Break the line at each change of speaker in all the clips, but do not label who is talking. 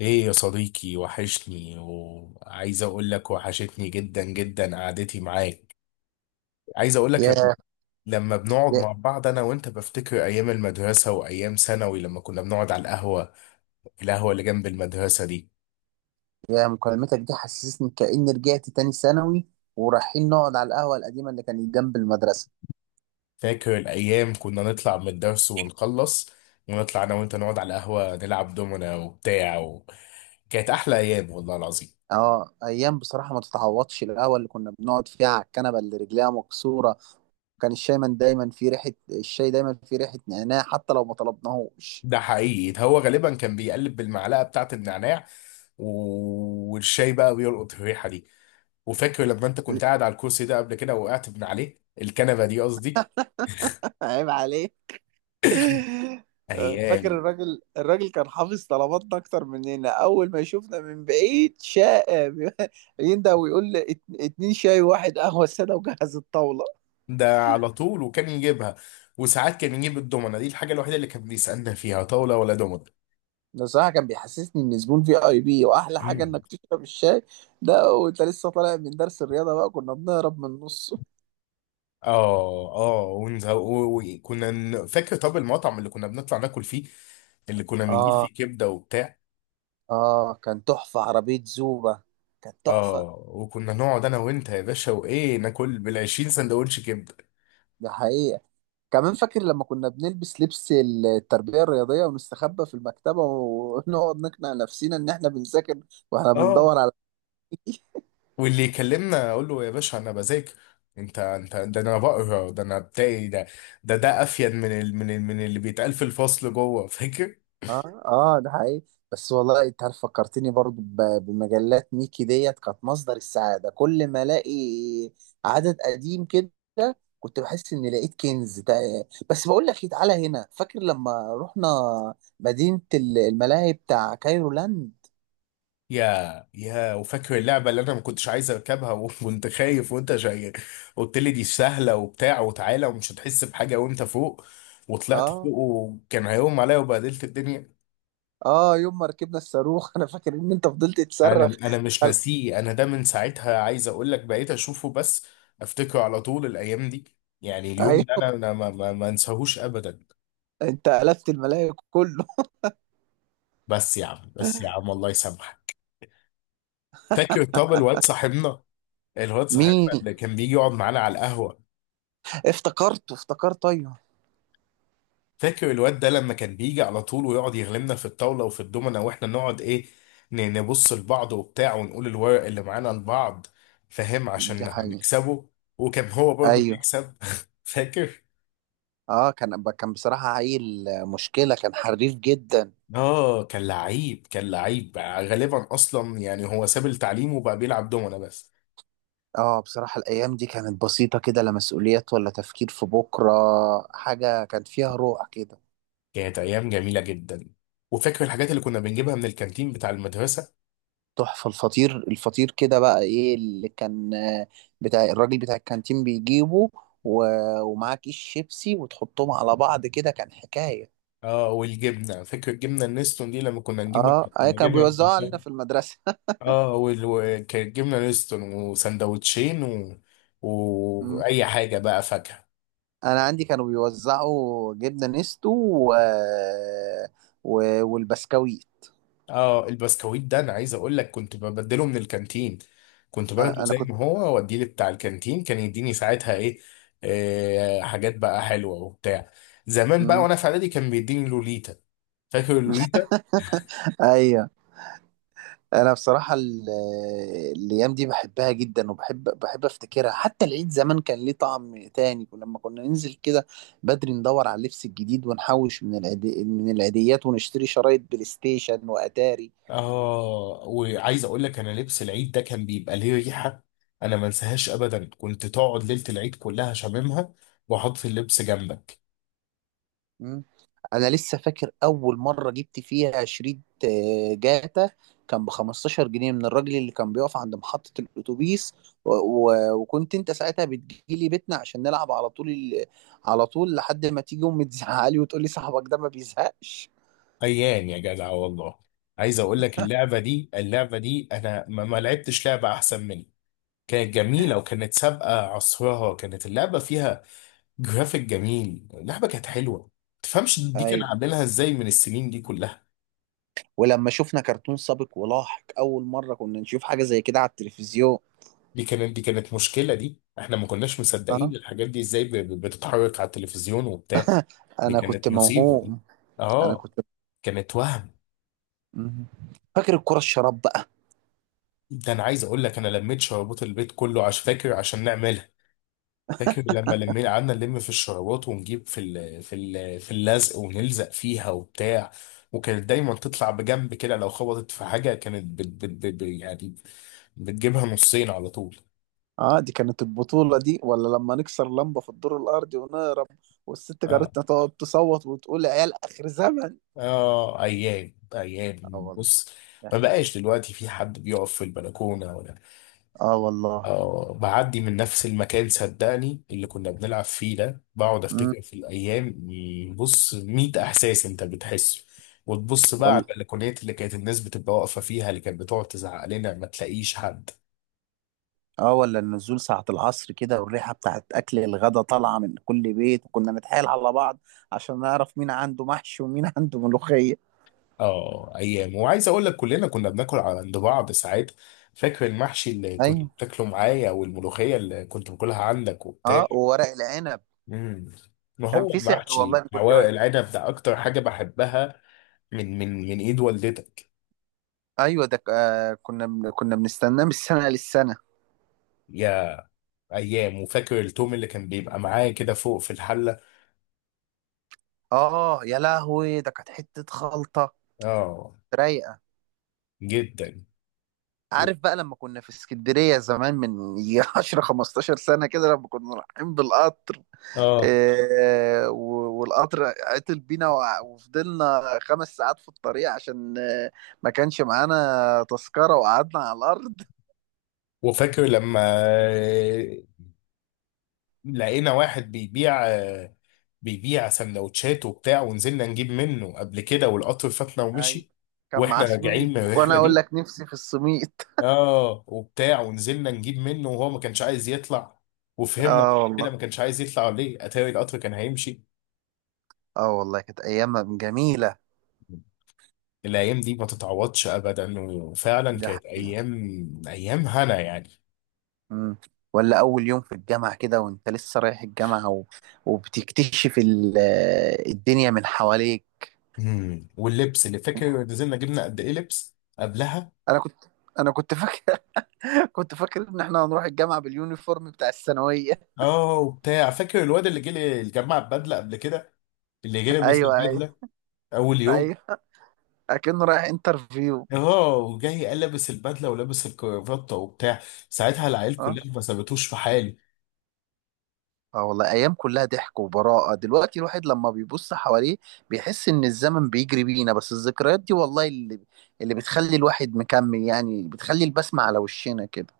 ايه يا صديقي، وحشني وعايز اقول لك وحشتني جدا جدا قعدتي معاك. عايز اقول لك
يا
لما بنقعد
يا
مع بعض انا وانت بفتكر ايام المدرسة وايام ثانوي لما كنا بنقعد على القهوة، القهوة اللي جنب المدرسة دي.
يا مكالمتك دي حسسني كأني رجعت تاني ثانوي، ورايحين نقعد على القهوة القديمة اللي كانت جنب المدرسة.
فاكر الايام كنا نطلع من الدرس ونخلص ونطلع انا وانت نقعد على القهوة نلعب دومنا وبتاع كانت احلى ايام والله العظيم.
اه، ايام بصراحة ما تتعوضش. القهوة اللي كنا بنقعد فيها على الكنبة اللي رجليها مكسورة، كان الشاي من دايما في ريحة، الشاي دايما في ريحة نعناع حتى لو ما طلبناهوش.
ده حقيقي، ده هو غالبا كان بيقلب بالمعلقة بتاعت النعناع. والشاي بقى بيلقط الريحة دي. وفاكر لما انت كنت قاعد على الكرسي ده قبل كده وقعت من عليه، الكنبه دي قصدي.
عيب عليه. فاكر
ايام.
الراجل كان حافظ طلباتنا اكتر مننا، اول ما يشوفنا من بعيد شاء يندى ويقول لي اتنين شاي وواحد قهوه ساده وجهز الطاوله.
ده على طول وكان يجيبها، وساعات كان يجيب الدومنه دي، الحاجه الوحيده اللي كان بيسالنا فيها طاوله ولا دومنه.
ده صراحة كان بيحسسني إن زبون في أي بي، وأحلى حاجة
مم.
إنك تشرب الشاي، ده وأنت لسه طالع من درس الرياضة، بقى كنا بنهرب من النص.
اه اه، فاكر طب المطعم اللي كنا بنطلع ناكل فيه، اللي كنا بنجيب
آه،
فيه كبده وبتاع.
آه، كان تحفة عربية زوبة، كانت تحفة.
اه وكنا نقعد انا وانت يا باشا وايه، ناكل بال 20 سندوتش كبده.
ده حقيقة. كمان فاكر لما كنا بنلبس لبس التربية الرياضية ونستخبى في المكتبة ونقعد نقنع نفسنا إن إحنا بنذاكر وإحنا
اه
بندور على
واللي يكلمنا اقول له يا باشا انا بذاكر. انت ده، انا بقرا ده، انا بتاعي ده. ده افيد من اللي بيتقال في الفصل جوه فاكر
اه، اه، ده حقيقي. بس والله انت عارف فكرتني برضو بمجلات ميكي ديت، كانت مصدر السعادة. كل ما الاقي عدد قديم كده، كنت بحس اني لقيت كنز. ده بس بقول لك ايه، تعالى هنا فاكر لما رحنا مدينة الملاهي بتاع كايرو لاند.
يا يا وفاكر اللعبه اللي انا ما كنتش عايز اركبها وانت خايف وانت جاي قلت لي دي سهله وبتاع وتعالى ومش هتحس بحاجه، وانت فوق وطلعت
اه،
فوق وكان هيقوم عليا وبهدلت الدنيا.
اه، يوم ما ركبنا الصاروخ انا فاكر ان انت فضلت
انا
تصرخ.
انا مش
قال-
ناسيه، انا ده من ساعتها عايز اقول لك بقيت اشوفه بس افتكره على طول الايام دي. يعني اليوم ده
ايوه،
انا ما انساهوش ابدا.
انت قلبت الملاهي كله.
بس يا عم بس يا عم الله يسامحك. فاكر طب الواد صاحبنا، الواد صاحبنا
مين؟
اللي كان بيجي يقعد معانا على القهوه.
افتكرته، افتكرته، ايوه.
فاكر الواد ده لما كان بيجي على طول ويقعد يغلبنا في الطاوله وفي الدومنه، واحنا نقعد ايه، نبص لبعض وبتاع ونقول الورق اللي معانا لبعض، فاهم، عشان
ده حقيقي.
نكسبه. وكان هو برضه
ايوه.
بيكسب. فاكر.
اه، كان بصراحة عيل مشكلة، كان حريف جدا.
اه، كان لعيب كان لعيب بقى غالبا، اصلا يعني هو ساب التعليم وبقى بيلعب دومنا بس.
اه بصراحة الأيام دي كانت بسيطة كده، لا مسؤوليات ولا تفكير في بكرة. حاجة كان فيها روح كده.
كانت ايام جميله جدا. وفاكر الحاجات اللي كنا بنجيبها من الكانتين بتاع المدرسه.
تحفة. الفطير الفطير كده بقى، ايه اللي كان، بتاع الراجل بتاع الكانتين بيجيبه، و... ومعاه كيس شيبسي وتحطهم على بعض كده، كان حكاية.
اه والجبنه، فاكر الجبنه النستون دي، لما كنا نجيبه، كنا
اه، اي كانوا
نجيبها من
بيوزعوا علينا
الكانتين.
في المدرسة.
اه وكانت جبنه نستون وسندوتشين
مم.
واي حاجه بقى، فاكهه.
انا عندي كانوا بيوزعوا جبنة نستو، و... و... والبسكويت.
اه البسكويت ده انا عايز اقول لك كنت ببدله من الكانتين. كنت باخده
انا
زي
كنت.
ما هو واديه، بتاع الكانتين كان يديني ساعتها ايه؟ آه، حاجات بقى حلوه وبتاع. زمان بقى
مم.
وانا في اعدادي كان بيديني لوليتا. فاكر اللوليتا.
ايوه. انا بصراحه الايام دي بحبها جدا، وبحب افتكرها. حتى العيد زمان كان ليه طعم تاني لما كنا ننزل كده بدري ندور على اللبس الجديد، ونحوش من العيديات، ونشتري شرايط بلاي ستيشن واتاري.
اه، وعايز اقول لك انا لبس العيد ده كان بيبقى ليه ريحه، انا ما انساهاش ابدا، كنت تقعد ليله العيد كلها شاممها واحط اللبس جنبك.
مم. انا لسه فاكر اول مره جبت فيها شريط جاتا، كان ب 15 جنيه من الراجل اللي كان بيقف عند محطه الاتوبيس، و... و... وكنت انت ساعتها بتجيلي بيتنا عشان نلعب على طول على طول لحد ما تيجي امي تزعلي وتقول لي صاحبك ده ما بيزهقش.
ايام يا جدع والله. عايز اقول لك اللعبه دي انا ما لعبتش لعبه احسن منها. كانت جميلة وكانت سابقة عصرها، كانت اللعبة فيها جرافيك جميل، اللعبة كانت حلوة. تفهمش دي كان
ايوه،
عاملينها ازاي من السنين دي كلها.
ولما شفنا كرتون سابق ولاحق اول مره، كنا نشوف حاجه زي كده على التلفزيون.
دي كانت مشكلة دي، احنا ما كناش
اه،
مصدقين الحاجات دي ازاي بتتحرك على التلفزيون وبتاع. دي
انا كنت
كانت مصيبة دي.
موهوم. انا
اه،
كنت.
كانت وهم.
مم. فاكر الكره الشراب؟
ده انا عايز اقول لك انا لميت شربات البيت كله عشان فاكر عشان نعملها. فاكر لما لمينا قعدنا نلم في الشرابات، ونجيب في اللزق ونلزق فيها وبتاع. وكانت دايما تطلع بجنب كده، لو خبطت في حاجة كانت يعني بتجيبها نصين على طول.
اه، دي كانت البطولة دي، ولا لما نكسر لمبة في الدور الأرضي ونهرب والست
اه
جارتنا تقعد تصوت وتقول يا عيال آخر زمن.
اه، ايام
اه
ايام.
والله.
بص، ما بقاش دلوقتي في حد بيقف في البلكونة ولا.
اه والله.
اه، بعدي من نفس المكان صدقني، اللي كنا بنلعب فيه ده، بقعد
امم.
افتكر في الايام، بص 100 احساس انت بتحسه، وتبص بقى
ولا.
على البلكونات اللي كانت الناس بتبقى واقفه فيها، اللي كانت بتقعد تزعق لنا، ما تلاقيش حد.
اه، ولا النزول ساعة العصر كده والريحة بتاعت أكل الغدا طالعة من كل بيت، وكنا نتحايل على بعض عشان نعرف مين عنده محشي ومين عنده ملوخية.
اه، ايام، وعايز اقول لك كلنا كنا بناكل على عند بعض ساعات. فاكر المحشي اللي كنت
ايوه.
بتاكله معايا، والملوخيه اللي كنت باكلها عندك وبتاع.
اه، وورق العنب
امم. ما
كان
هو
في سحر والله.
المحشي
أنا
هو
كنت بقى.
العنب ده اكتر حاجه بحبها، من ايد والدتك.
ايوه، ده كنا بنستناه من السنة للسنة.
يا. ايام، وفاكر التوم اللي كان بيبقى معايا كده فوق في الحله.
اه يا لهوي، ده كانت حتة خلطة
اه،
رايقه.
جدا. و-
عارف بقى لما كنا في اسكندريه زمان من يجي 10 15 سنه كده، لما كنا رايحين بالقطر،
اه،
والقطر عطل بينا، وفضلنا 5 ساعات في الطريق عشان ما كانش معانا تذكره، وقعدنا على الارض.
وفاكر لما لقينا واحد بيبيع سندوتشات وبتاع، ونزلنا نجيب منه قبل كده، والقطر فاتنا
اي،
ومشي.
كان معاه
واحنا راجعين
سميط،
من
وانا
الرحله
اقول
دي،
لك نفسي في السميط.
اه وبتاع، ونزلنا نجيب منه وهو ما كانش عايز يطلع. وفهمنا بعد
اه
كده
والله.
ما كانش عايز يطلع ليه، اتاري القطر كان هيمشي.
اه والله كانت ايام جميله.
الايام دي ما تتعوضش ابدا، وفعلا
ده.
كانت ايام، ايام هنا يعني.
مم. ولا أول يوم في الجامعة كده، وأنت لسه رايح الجامعة، و... وبتكتشف الدنيا من حواليك.
امم. واللبس اللي فاكر نزلنا جبنا قد ايه لبس قبلها.
أنا كنت أنا كنت فاكر. كنت فاكر إن إحنا هنروح الجامعة باليونيفورم بتاع الثانوية.
اه وبتاع، فاكر الواد اللي جه جمع بدله قبل كده، اللي جه لابس
أيوه، أيوه.
البدله اول يوم.
أيوه، أكنه رايح انترفيو.
اه وجاي قال، لابس البدله ولابس الكرافته وبتاع، ساعتها العيال
أه،
كلها ما سابتوش في حالي.
آه والله أيام كلها ضحك وبراءة. دلوقتي الواحد لما بيبص حواليه بيحس إن الزمن بيجري بينا، بس الذكريات دي والله اللي بتخلي الواحد مكمل، يعني بتخلي البسمة على وشنا كده.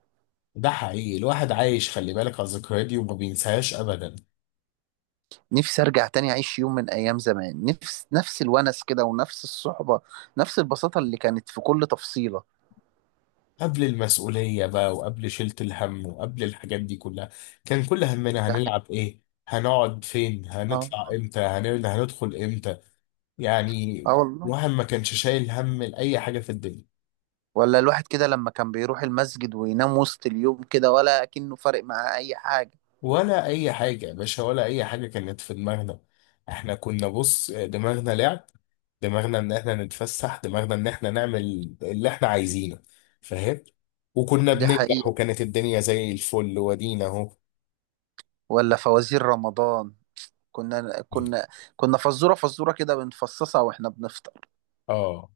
ده حقيقي، الواحد عايش، خلي بالك على الذكريات دي وما بينساهاش ابدا.
نفسي ارجع تاني اعيش يوم من ايام زمان، نفس الونس كده، ونفس الصحبه، نفس البساطه اللي كانت في كل تفصيله.
قبل المسؤولية بقى وقبل شيلة الهم وقبل الحاجات دي كلها، كان كل همنا
ده حقيقي.
هنلعب ايه، هنقعد فين،
اه.
هنطلع امتى، هندخل امتى، يعني.
اه والله.
الواحد ما كانش شايل هم لأي حاجة في الدنيا.
ولا الواحد كده لما كان بيروح المسجد وينام وسط اليوم كده، ولا كأنه فارق معاه اي حاجه.
ولا أي حاجة يا باشا، ولا أي حاجة كانت في دماغنا. احنا كنا بص دماغنا لعب، دماغنا ان احنا نتفسح، دماغنا ان احنا نعمل اللي احنا عايزينه، فاهم. وكنا
ده
بننجح
حقيقة.
وكانت الدنيا زي الفل ودينا اهو.
ولا فوازير رمضان، كنا كنا كنا فزوره فزوره كده بنفصصها واحنا بنفطر.
اه،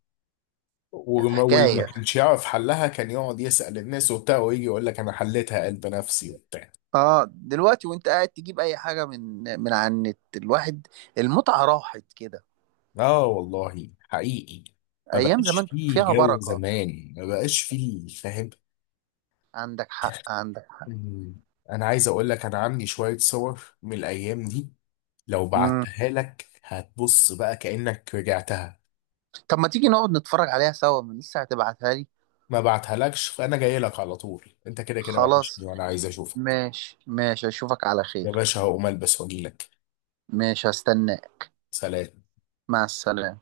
كانت
واللي ما
حكايه.
كانش يعرف حلها كان يقعد يسأل الناس وبتاع ويجي يقول لك انا حليتها قلب نفسي وبتاع.
اه، دلوقتي وانت قاعد تجيب اي حاجه من على النت، الواحد المتعه راحت كده.
اه والله حقيقي. ما
ايام
بقاش
زمان
فيه
فيها
جو
بركه.
زمان ما بقاش فيه فاهم.
عندك حق، عندك حق.
مم. انا عايز اقول لك انا عندي شوية صور من الايام دي، لو
مم.
بعتها لك هتبص بقى كأنك رجعتها.
طب ما تيجي نقعد نتفرج عليها سوا، من لسه هتبعتها لي؟
ما بعتهالكش، فانا جاي لك على طول، انت كده كده
خلاص.
وحشني وانا عايز اشوفك.
ماشي، ماشي، اشوفك على
يا
خير.
باشا هقوم البس واجي لك.
ماشي، هستناك.
سلام.
مع السلامة.